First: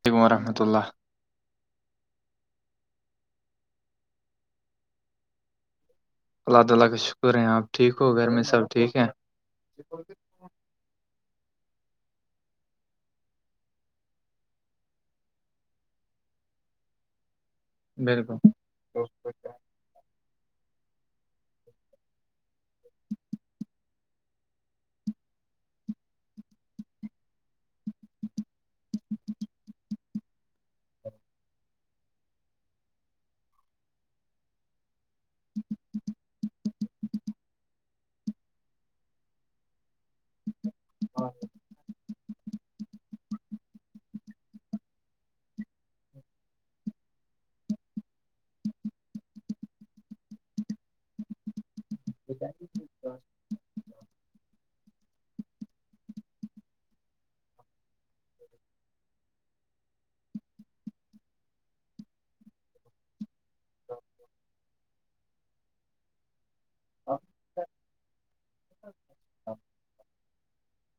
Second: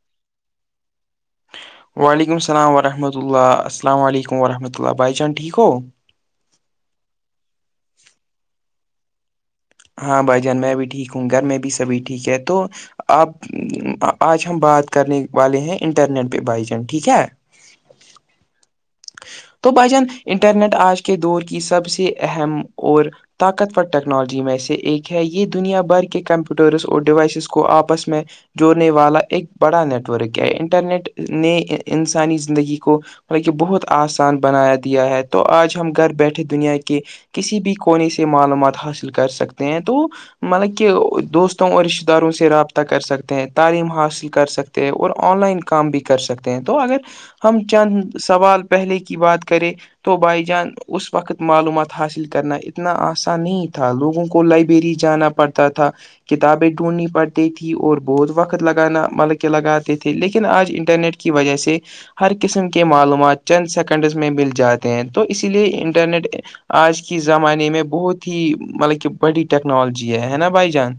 ولیکم رحمۃ اللہ وعلیکم السلام وورحمۃ اللہ السلام علیکم وورحمۃ اللہ بائی چان ٹھیک ہو کا شکر ہے اپ ٹھیک ہو گھر میں سب ٹھیک ہیں- ہاں بھائی جان میں بھی ٹھیک ہوں گھر میں بھی سبھی ٹھیک ہے تو- آپ آج ہم بات کرنے والے ہیں انٹرنیٹ پہ بائی چان ٹھیک ہے [unintelligible] تو بھائی جان انٹرنیٹ آج کے دور کی سب سے اہم اور طاقتور ٹیکنالوجی میں اسے ایک ہے یہ دنیا بھر کے کمپیوٹرس اور ڈیوائسز کو اپس میں- ہونے والا ایک بڑا نیٹ ورک ہے انٹرنیٹ نے انسانی زندگی کو بہت اسان بنایا دیا ہے تو اج ہم گھر بیٹھے دنیا کسی بھی کونے سے معلومات حاصل کر سکتے ہیں تو مطلب کہ دوستوں اور رشتے اداروں سے رابطہ کر سکتے ہیں تعلیم حاصل کر سکتے ہیں اور آن لائن کام بھی کر سکتے ہیں تو اگر ہم چند سوال پہلے کی بات کریں تو بھائی جان اس وقت معلومات حاصل کرنا اتنا آسان نہیں تھا لوگوں کو لائبریری جانا پڑتا تھا کتابیں ڈھونڈنی پڑتی تھی اور بہت وقت لگانا مل کے لگاتے تھے لیکن آج انٹرنیٹ کی وجہ سے ہر قسم کے معلومات چند سیکنڈس میں مل جاتے ہیں تو اسی لیے انٹرنیٹ آج کی زمانے میں بہت ہی مطلب کہ بڑی ٹیکنالوجی ہے ہے نا بھائی جان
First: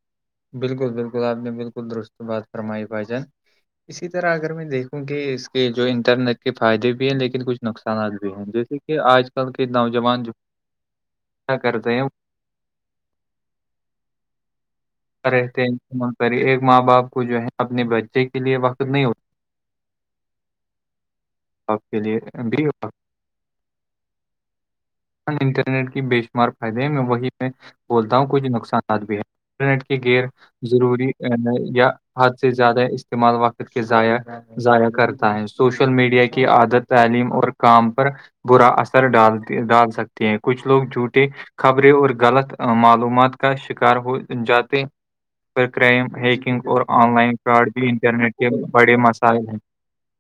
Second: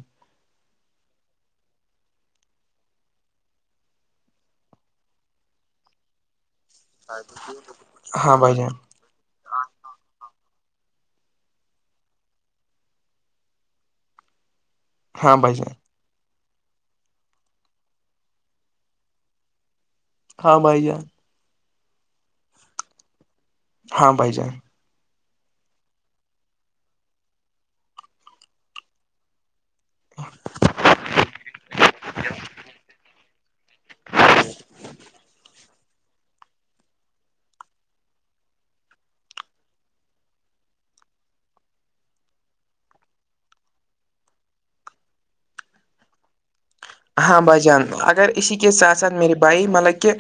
بالکل بالکل آپ نے بالکل درست بات فرمائی بھائی جان اسی طرح اگر میں دیکھوں کہ اس کے جو انٹرنیٹ کے فائدے بھی ہیں لیکن کچھ نقصانات بھی ہاں ہیں بھائی جان جیسے کہ آج کے نوجوان جو کرتے ہیں ہاں بھائی رہتے جان ہیںتعمال کرے ایک ماں باپ کو جو ہے اپنے بچے کے لیے وقت نہیں ہوتا ہاں بھائی جان آپ کے لیے بھی ہو ہاں بائی جے انٹرنیٹ کے بے شمار فائدے ہیں میں وہی میں بولتا ہوں کچھ نقصانات بھی ہے انٹرنیٹ کے غر ضروری یا حد سے زیادہ استعمال وقت ضائ ضائع کرتا ہے سوشل میڈیا کی عادت تعلیم اور کام پر برا اثر ڈال ڈال سکتے ہیں کچھ لوگ جوٹے خبریں اور غلط معلومات کا شکار ہو جاتے م ہیکنگ اور آن لائن ہاں بھائی فراڈ جان بھی اگر انٹرنیٹ اسی کے بڑے سات سھ میری مسائل بائی مطلب کہ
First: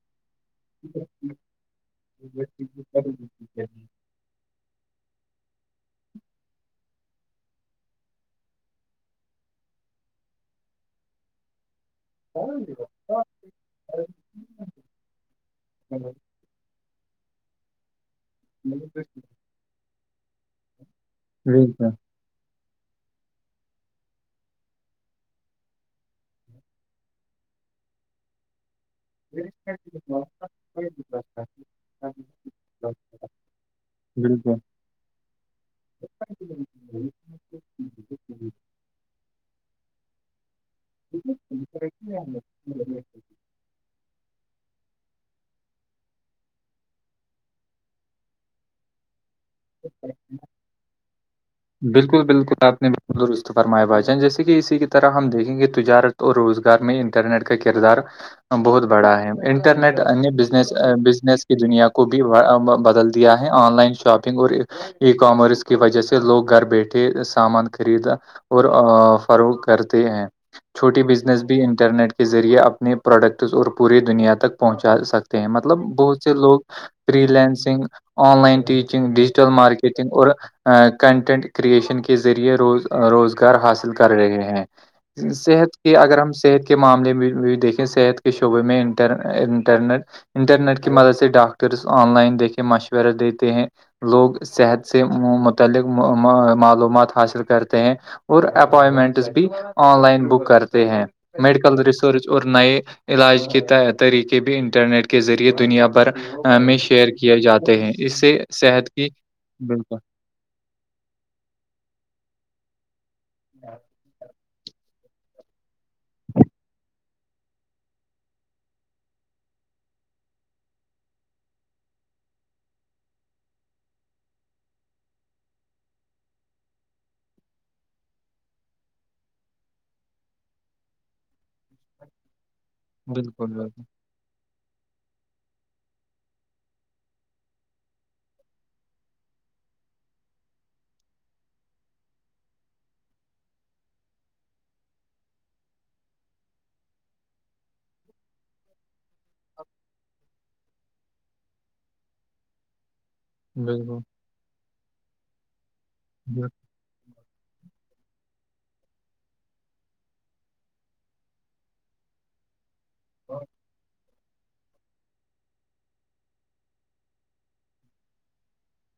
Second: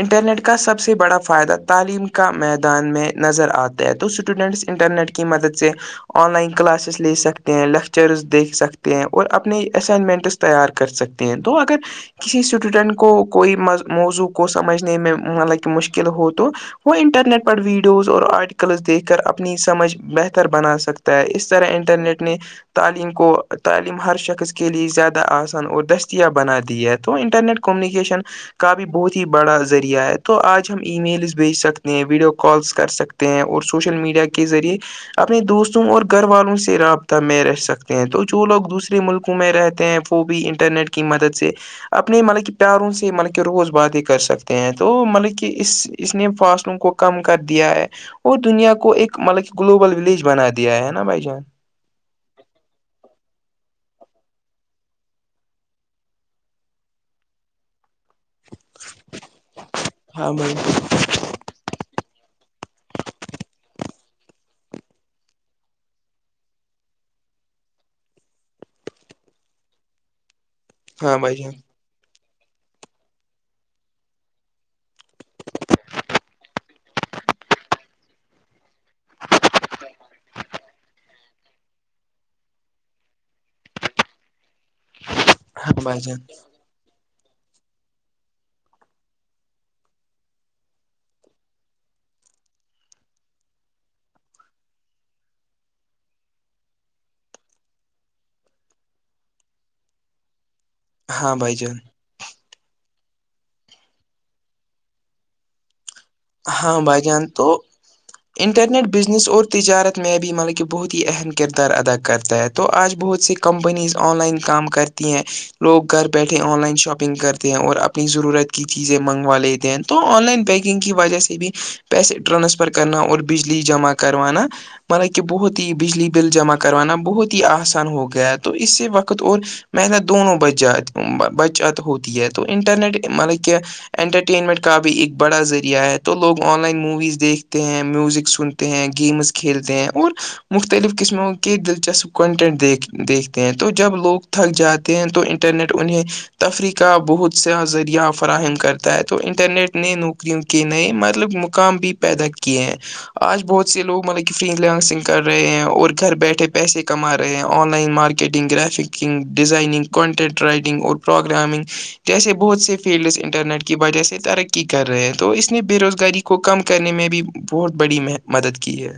انٹرنیٹ کا سب سے بڑا فائدہ تعلیم کا میدان میں نظر آتا ہے تو اسٹوڈنٹس انٹرنیٹ کی مدد سے آن لائن کلاسز لے سکتے ہیں لیکچرز دیکھ سکتے ہیں اور اپنے اسائنمنٹس تیار کر سکتے ہیں تو اگر کسی اسٹوڈنٹ کو کوئی موضوع کو سمجھنے میں مطلب کہ مشکل ہو تو وہ انٹرنیٹ پر ویڈیوز اور آرٹیکلس دیکھ کر ہیں اپنی سمجھ بہتر بنا سکتے اس طرح بالکل انٹرنیٹ اپنے تعلیم کو تعلیم ہر شخص کے لیے زیادہ آسان اور د بنا دی ہے تو انٹرنیٹ کمیونکیشن کا بھی بہت ہی بڑا ذریعہ ہے تو آج ہم ای میلز بھیج سکتے ہیں ویڈیو کالس کر سکتے ہیں اور سوشل میڈیا کے بالکل ذریعے اپنے دوستوں اور گھر والوں سے رابطہ میں رہ سکتے ہیں تو جو لوگ دوسرے ملک میںئے رہتے ہیں وہ بھی انٹرنیٹ کی مدد سے اپنے مطلب کہ پیاروں سے مطلب کہ روز بات ہی کر سکتے ہیں تو مطلب کہ اس اس نے فاصلوں کو کم کر دیا ہے اور دنیا کو ایک مطلب کہ گلوبل ولیج بنا دیا ہے نا بھائی جان بالکل بالکل آپ نے بستطفرمائے باجان جیسے کہ اسی کی طرح ہم دیکھیں گے تجارت تو روزگار میں انٹرنیٹ کا کردار بہت بڑا ہے انٹرنیٹ انیہ ہاں بھائی بزس بزنس دنیا کو بھی بدل دیا ہے آن لائن شاپنگ اور ای کامرس کی وجہ سے لوگ گھر بیٹھے سامان خرید اور فروخت کرتے ہیں چھوٹی ہاں بھائی بزنس جان بھی انٹرنیٹ کے ذریعے اپنے پروڈکٹس اور پوری دنیا تک پہنچا سکتے ہیں مطلب بہت سے لوگ freelancing online teaching digital marketing اور کنٹینٹ کریئشن کے ذریعے روز روزگار حاصل کر رہے ہیں ہاں صحت کے بھائی جان اگر ہم صحت معاملے میں بھی دیکھیں صحت کے شعبے میں انٹرنیٹ انٹرنیٹ کی مدد سے ڈاکٹرس آن لائن دیکھے مشورہ دیتے ہیں لوگ صحت سے متعلق معلومات حاصل کرتے ہیں اور اپوائنٹمنٹس بھی آن لائن بک کرتے ہیں ہاں بھائی جان میڈیکل رس سرچ اور نئے علاج کے طریقے بھی انٹرنیٹ کے ذریعے دنیا بھر میں ہاں بھائی شیئر جان کیے تو جاتے ہیں اس سے انٹرنیٹ صحت کی بزنس اور تجارت بالکل میں مطلب کہ بہت ہی اہم کردار ادا کرتا ہے تو آج بہت سی کمپنیز آن لائن کام کرتے ہیں لوگ گھر بیٹھے آن لائن شاپنگ کرتے ہیں اور اپنی ضرورت کی چیزیں منگوا لیتے ہیں تو آن لائن پیکنگ کی وجہ سے بھی پیسے ٹرانسفر کرنا اور بجلی جمع کروانا مان کہ بہت ہی بجلی بل جمع کروانا بہت ہی آسان ہو گیا ہے تو اس سے وقت اور محنت دونوں بجات بچہت ہوت ہے تو انٹرنیٹ مطلب بالکل کہ بالکل انٹرٹینمنٹ کا بھی ایک بڑا ذریعہ ہے تو لوگ آن لائن موویز دیکھتے ہیں میوزک سنتے ہیں گیمز کھیلتے ہیں اور مختلف قسموں کے دلچسپ کنٹینٹ دیکھ دیکھتے ہیں تو جب لوگ تھک جات ہیں تو انٹرنیٹ انہیں تفریح کا بہت سا ذریعہ فراہم کرتا ہے تو انٹرنیٹ نے نوکریوں کے نئے مطلب مقام بھی پیدا کیے ہیں آج بہت سے بالکل لوگ مطلب کہ فرین لنگسنگ کر رہے ہیں اور گھر بیٹھے بالکل پیسے کما رہے ہیں online marketing گرافکنگ designing content writing اور پروگرامنگ جیسے بہت سےی فیلڈس انٹرنیٹ کی وجہ سے ترقی کررہے ہے تو اس نے بے روزگاری کو کم کرنے میں بھی بہت بڑی مدد کی ہے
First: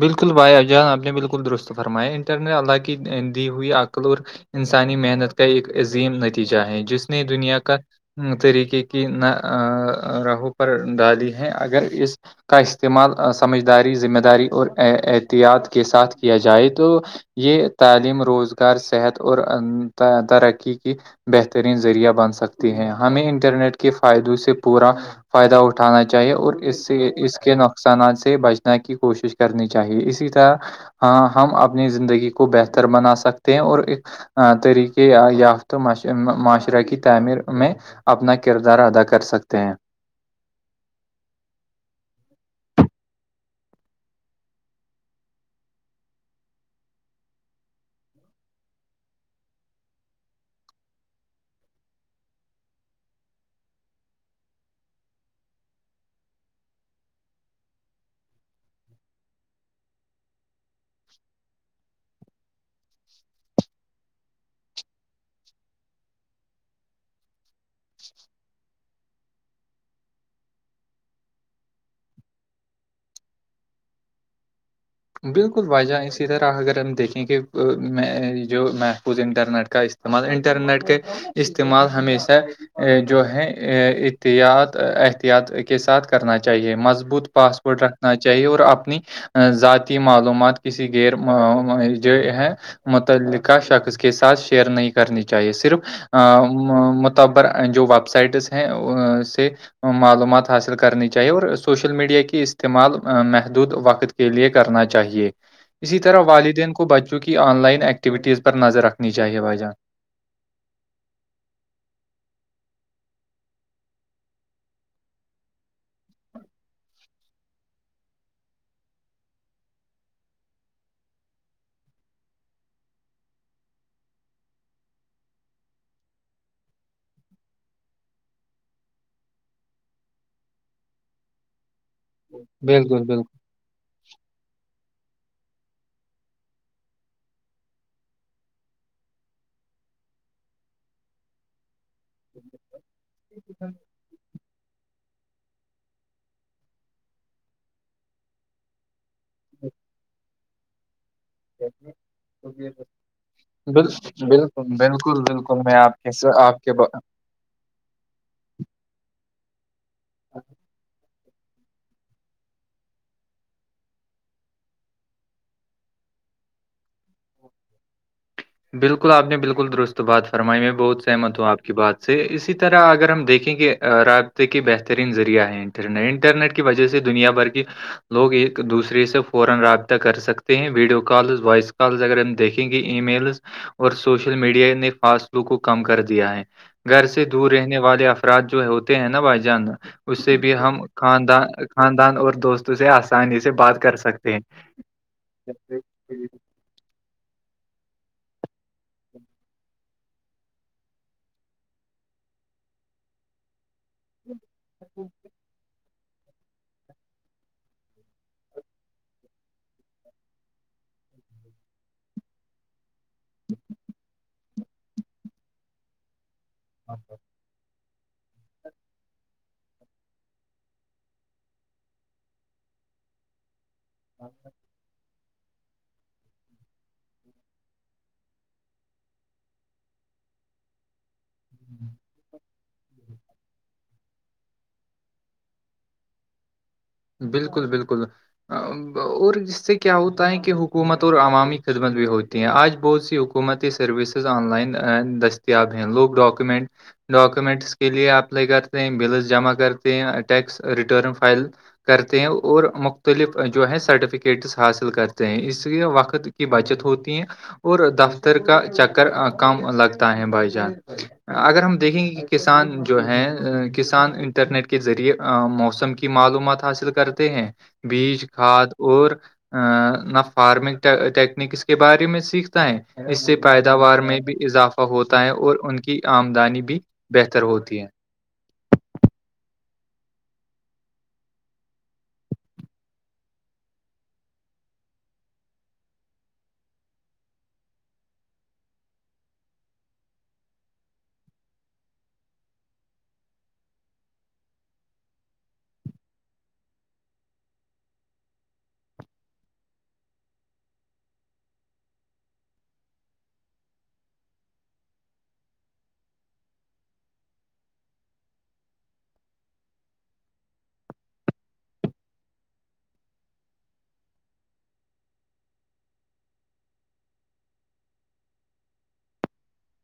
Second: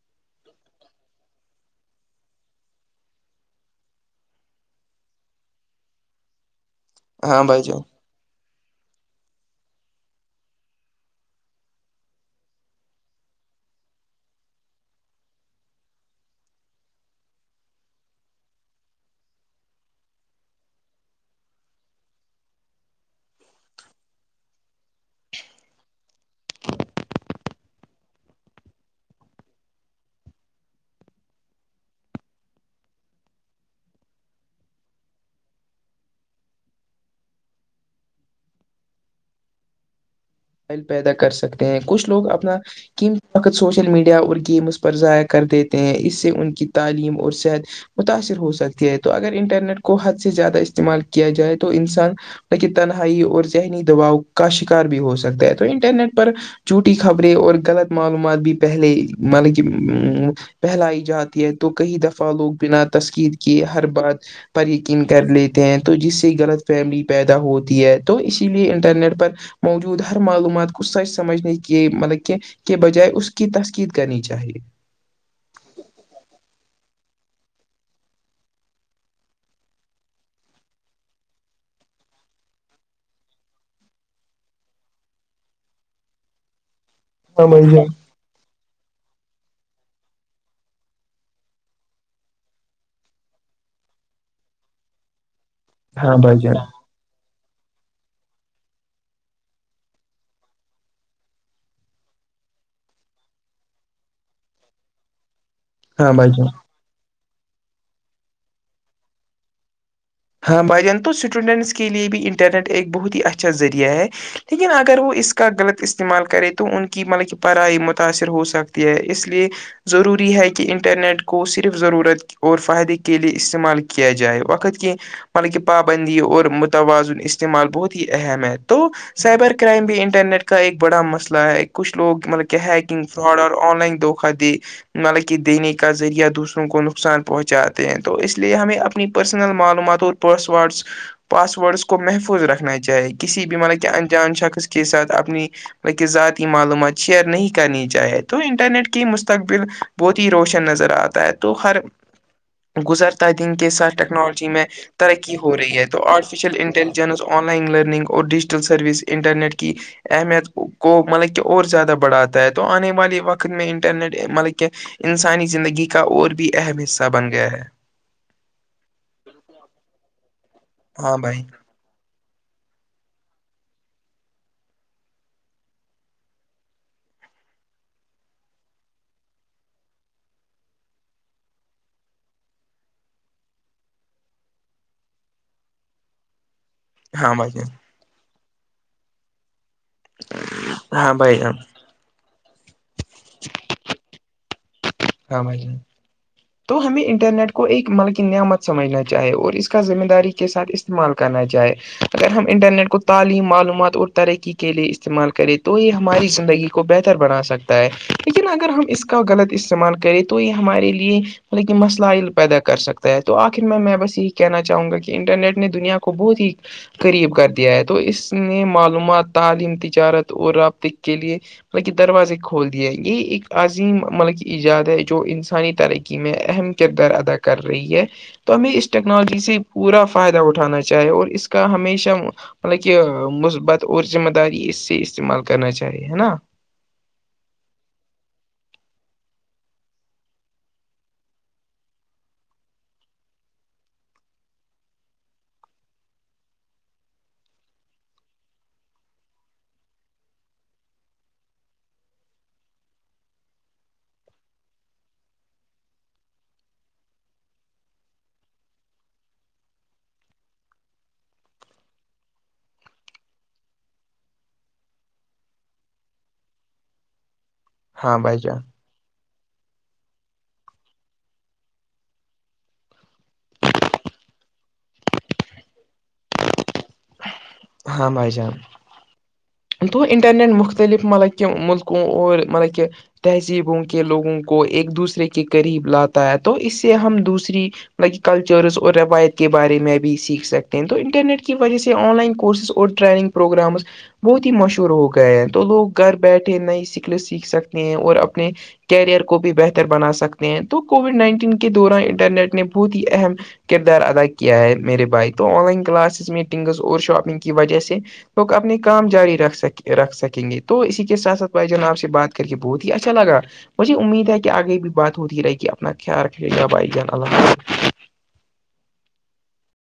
بالکل بھائی جان آپ نے بالکل درست فرمایا انٹر نےٹ اللہ کی دی ہوئی عقل اور انسانی محنت کا ایک عظیم نتیجہ ہے جس نے ہاں دنیا بھائی کا جان طریقے کی نہ راہوں پر ڈالی ہیں اگر اس کا استعمال سمجھداری ذمہ داری اور احتیاط کے ساتھ کیا جائے تو یہ تعلیم روزگار صحت اور ترقی کی بہترین ذریعہ بن سکتی ہیں ہمیں انٹرنیٹ کے فائدوں سے پورا فائدہ اٹھانا چاہیے اور اس سے اس کے نقصانات سے بچنے کی کوشش کی کرنی چاہیے اسی طرح ہم اپنی زندگی کو بہتر بنا سکتے ہیں اور ایک طریقے یافتہ معاشرہ کی تعمیر میں اپنا کردار ادا کر سکتے ہیں پیدا کر سکتے ہیں کچھ لوگ اپنا قم وقت سوشل میڈیا اور گیمس پر ضائع کر دیتے ہیں اس سے ان کی تعلیم اور صحت متاثر ہو سکتی ہے تو اگر انٹرنیٹ کو حد سے زیادہ استعمال کیا جائے تو انسان لیکن تنہائی اور ذہنی دباؤ کا شکار بھی ہو سکتا ہے تو انٹرنیٹ پر چھوٹی خبریں اور غلط معلومات بھی پہلے مطلب کہ پھیلائی جاتی ہے تو کئی دفعہ لوگ بنا تسکیر کے ہر بات پر یقین کر لیتے ہیں تو جس سے غلط فہملی پیدا ہوتی ہے تو اسی لیے انٹرنیٹ پر م ہر معلومات کو سچ سمجھنے کے مطلب کے کے بجائے اس کی تسقید کرنی چاہیے بالکل بھائ جان اسی طرح اگر ہم دیکھیں کہ میں جو محفوظ انٹرنیٹ کا مان انٹرنیٹ کےے استعمال ہمیشہ جو ہے اتیاط احتیاط کے ساتھ کرنا چاہیے مضبوط ہاں بھائی پاسورٹ جان رکھنا چاہیے اور اپنی ذات معلومات کسی غیر ہے متعلقہ شخص کے ساتھ شیئر نہیں کرنی چاہیے صرف ہاں بھائی جان پر جو ویب سائٹس ہیں سے معلومات حاصل کرنی چاہیے اور سوشل میڈیا کی استعمال محدود وقت کے لئے کرنا چاہیے اسی ہاں طرح بھائی جان والدین کو بچوں کی آن لائن ایکٹیویٹیز پر نظر رکھنی چاہیے بھائی جان ہاں بائی جان تو اسٹوڈنٹس کے لیے بھی انٹرنیٹ ایک بہت ہی اچھا ذریعہ ہے لیکن اگر وہ اس کا غلط استعمال کرے تو ان کی مطلب کہ پڑھائی متاثر ہو سکتی ہے اس لیے ضروری ہے کہ انٹرنیٹ کو صرف ضرورت اور فائدے کے لیے استعمال کیا جائے وقت کے مطلب کہ پابندی اور متوازن استعمال بہت ہی اہم ہے تو سائبر کرائم بھی انٹرنیٹ کا ایک بڑا مسئلہ ہے کچھ لوگ مطلب کہ بالکل ہیکنگ بالکل فراڈ اور آن لائن دقا دی مطلب کہ دینے کا ذریعہ دوسروں کو نقصان پہنچاتے ہیں تو اس لیے ہمیں اپنی پرسنل معلومات اور پاس ورڈس پاسورڈس کو محفوظ رکھنا چاہیے کسی بھی مطلب کہ انجان شخص کے کے ساتھ اپنی بک ذاتی معلومات شیئر نہیں کرنی چاہیے تو انٹرنیٹ کی مستقبل بہت ہی روشن نظر آتا ہے تو ہر گزرتا ہے دن کے بال ساتھ ٹیکنالوجی میں بالکل بالکل ہو بالکل میں رہی ہے آپ تو کے س- آرٹیفیشیل آپ کے ب- انٹیلیجنس آن لائن لرننگ اور ڈیجیٹل سروس انٹرنیٹ کی اہمیت کو مطلب کی اور زیادہ بڑھاتا ہے تو آنے والے وقت میں انٹرنیٹ مطلب کہ انسانی زندگی کا اور بھی اہم حصہ بن گیا ہے بالکل آپ نے بالکل درست بات فرمائی میں بہت ہاں سہمت بھائی ہوںپ کی بات سے اسی طرح اگر ہم دیکھیں کہ رابطے کے بہترین ذریعہ ہیں انٹرنیٹ کی وجہ سے دنیا بھر کی لوگ ایک دوسرے سے فورا رابطہ کر سکتے ہیں ویڈیو کالز وائس کالز اگر ان دیکھیں گے ای میلز اور سوشل میڈیا نے فاصلو کو کم کر دیا ہے گھر سے ہاں دور بھائی جان رہنے والے اف ارات جو ہوتے ہیں نا بھائی جان اس سے بھی ہم ہاں بھائی خاندان ہاں خاندان اور دوستوں سے آسانی سے بات کر سکتے ہیں ہاں م ج تو ہمیں انٹرنیٹ کو ایک ملکی نعمت سمجھنا چاہے اور اس کا ذمہ داری کے ساتھ استعمال کرنا چاہے اگر ہم انٹرنیٹ کو تعلیم معلومات اور ترقی کے لیے استعمال کریں تو یہ ہماری زندگی کو بہتر بنا سکتا ہے لیکن اگر ہم اس کا غلط استعمال کرے تو یہ ہمارے لیے مطلب مسئائل پیدا کر سکتا ہے تو آخر میں میں بس یہی کہنا چاہوں گا کہ انٹرنیٹ نے دنیا کو بہت ہی قریب کر دیا ہے تو اس نے معلومات تعلیم تجارت اور رابطے کے لیے مطلب کہ دروازے کھول دیے یہ ایک عظیم مطلب کہ ایجاد ہے جو انسانی ترقی میں اہم کردار ادا کر رہی ہے تو ہمیں اس ٹیکنالوجی سے پورا فائدہ اٹھانا چاہیے اور اس کا ہمیشہ مطلب کہ مثبت اور ذمہ داری اس سے استعمال کرنا چاہیے ہے نا بالکل بالکل اور ج سے کیا ہوتا ہے کہ حکومت اور عوامی خدمت بھی ہوتی آج بوز یہ حکومتی سروسز آن لائن دستیاب ہیں لوگ ڈاکومنٹ ڈاکومنٹس کے لیے اپلائی کرتے ہیں بلز جمع کرتے ہیں ٹیکس ریٹرن فائل کرتے ہیں اور مختلف جو ہے سرٹیفکیٹس حاصل کرتے ہیں اس لیے وقت کی بچت ہوتی ہے اور دفتر کا چکر کم لگتا ہے بھائی جان اگر ہم دیکھیں گے کہ کسان جو ہیں کسان انٹرنیٹ کے ذریعے موسم کی معلومات حاصل کرتے ہیں ہاں بیج بھائی جان کھاد اور نہ فارمنگ ٹیکنیک اس کے بارے میں سیکھتا ہے اس سے پیداوار میں بھی اضافہ ہوتا ہے اور ان کی آمدنی بھی بہتر ہوتی ہے ہاں بھائی جان تو انٹرنیٹ مختلف مطلب کہکہ ملکوں اور مطلب کہہ تہذیبوں کے لوگوں کو ایک دوسرے کے قریب لاتا ہے تو اس سے ہم دوسری کلچرس اور روایت کے بارے میں بھی سیکھ سکتے ہیں تو انٹرنیٹ کی وجہ سے آن لائن کورسز اور ریننگ پروگرامز بہت ہی مشہور ہو گئے ہیں تو لوگ گھر بیٹھے نئی سکلیں سیکھ سکتے ہیں اور اپنے کیریئر کو بھی بہتر بنا سکتے ہیں تو کووڈ نائنٹین کے دوران انٹرنیٹ نے بہت ہی اہم کردار ادا کیا ہے میرے بھائی تو آن لائن کلاسز میٹنگز اور شاپنگ کی وجہ سے لگ اپنے کام جاری رکھ سک رکھ سکیں گے تو اسی کے ساتھ ساتھ بھائی جوان آپ سے بات کر کے بہت ہی اچھا لگا مجھے امید ہے کہ آگے بھی بات ہوتی رہے گی اپنا خیال رکھے گا بھائی جان اللہ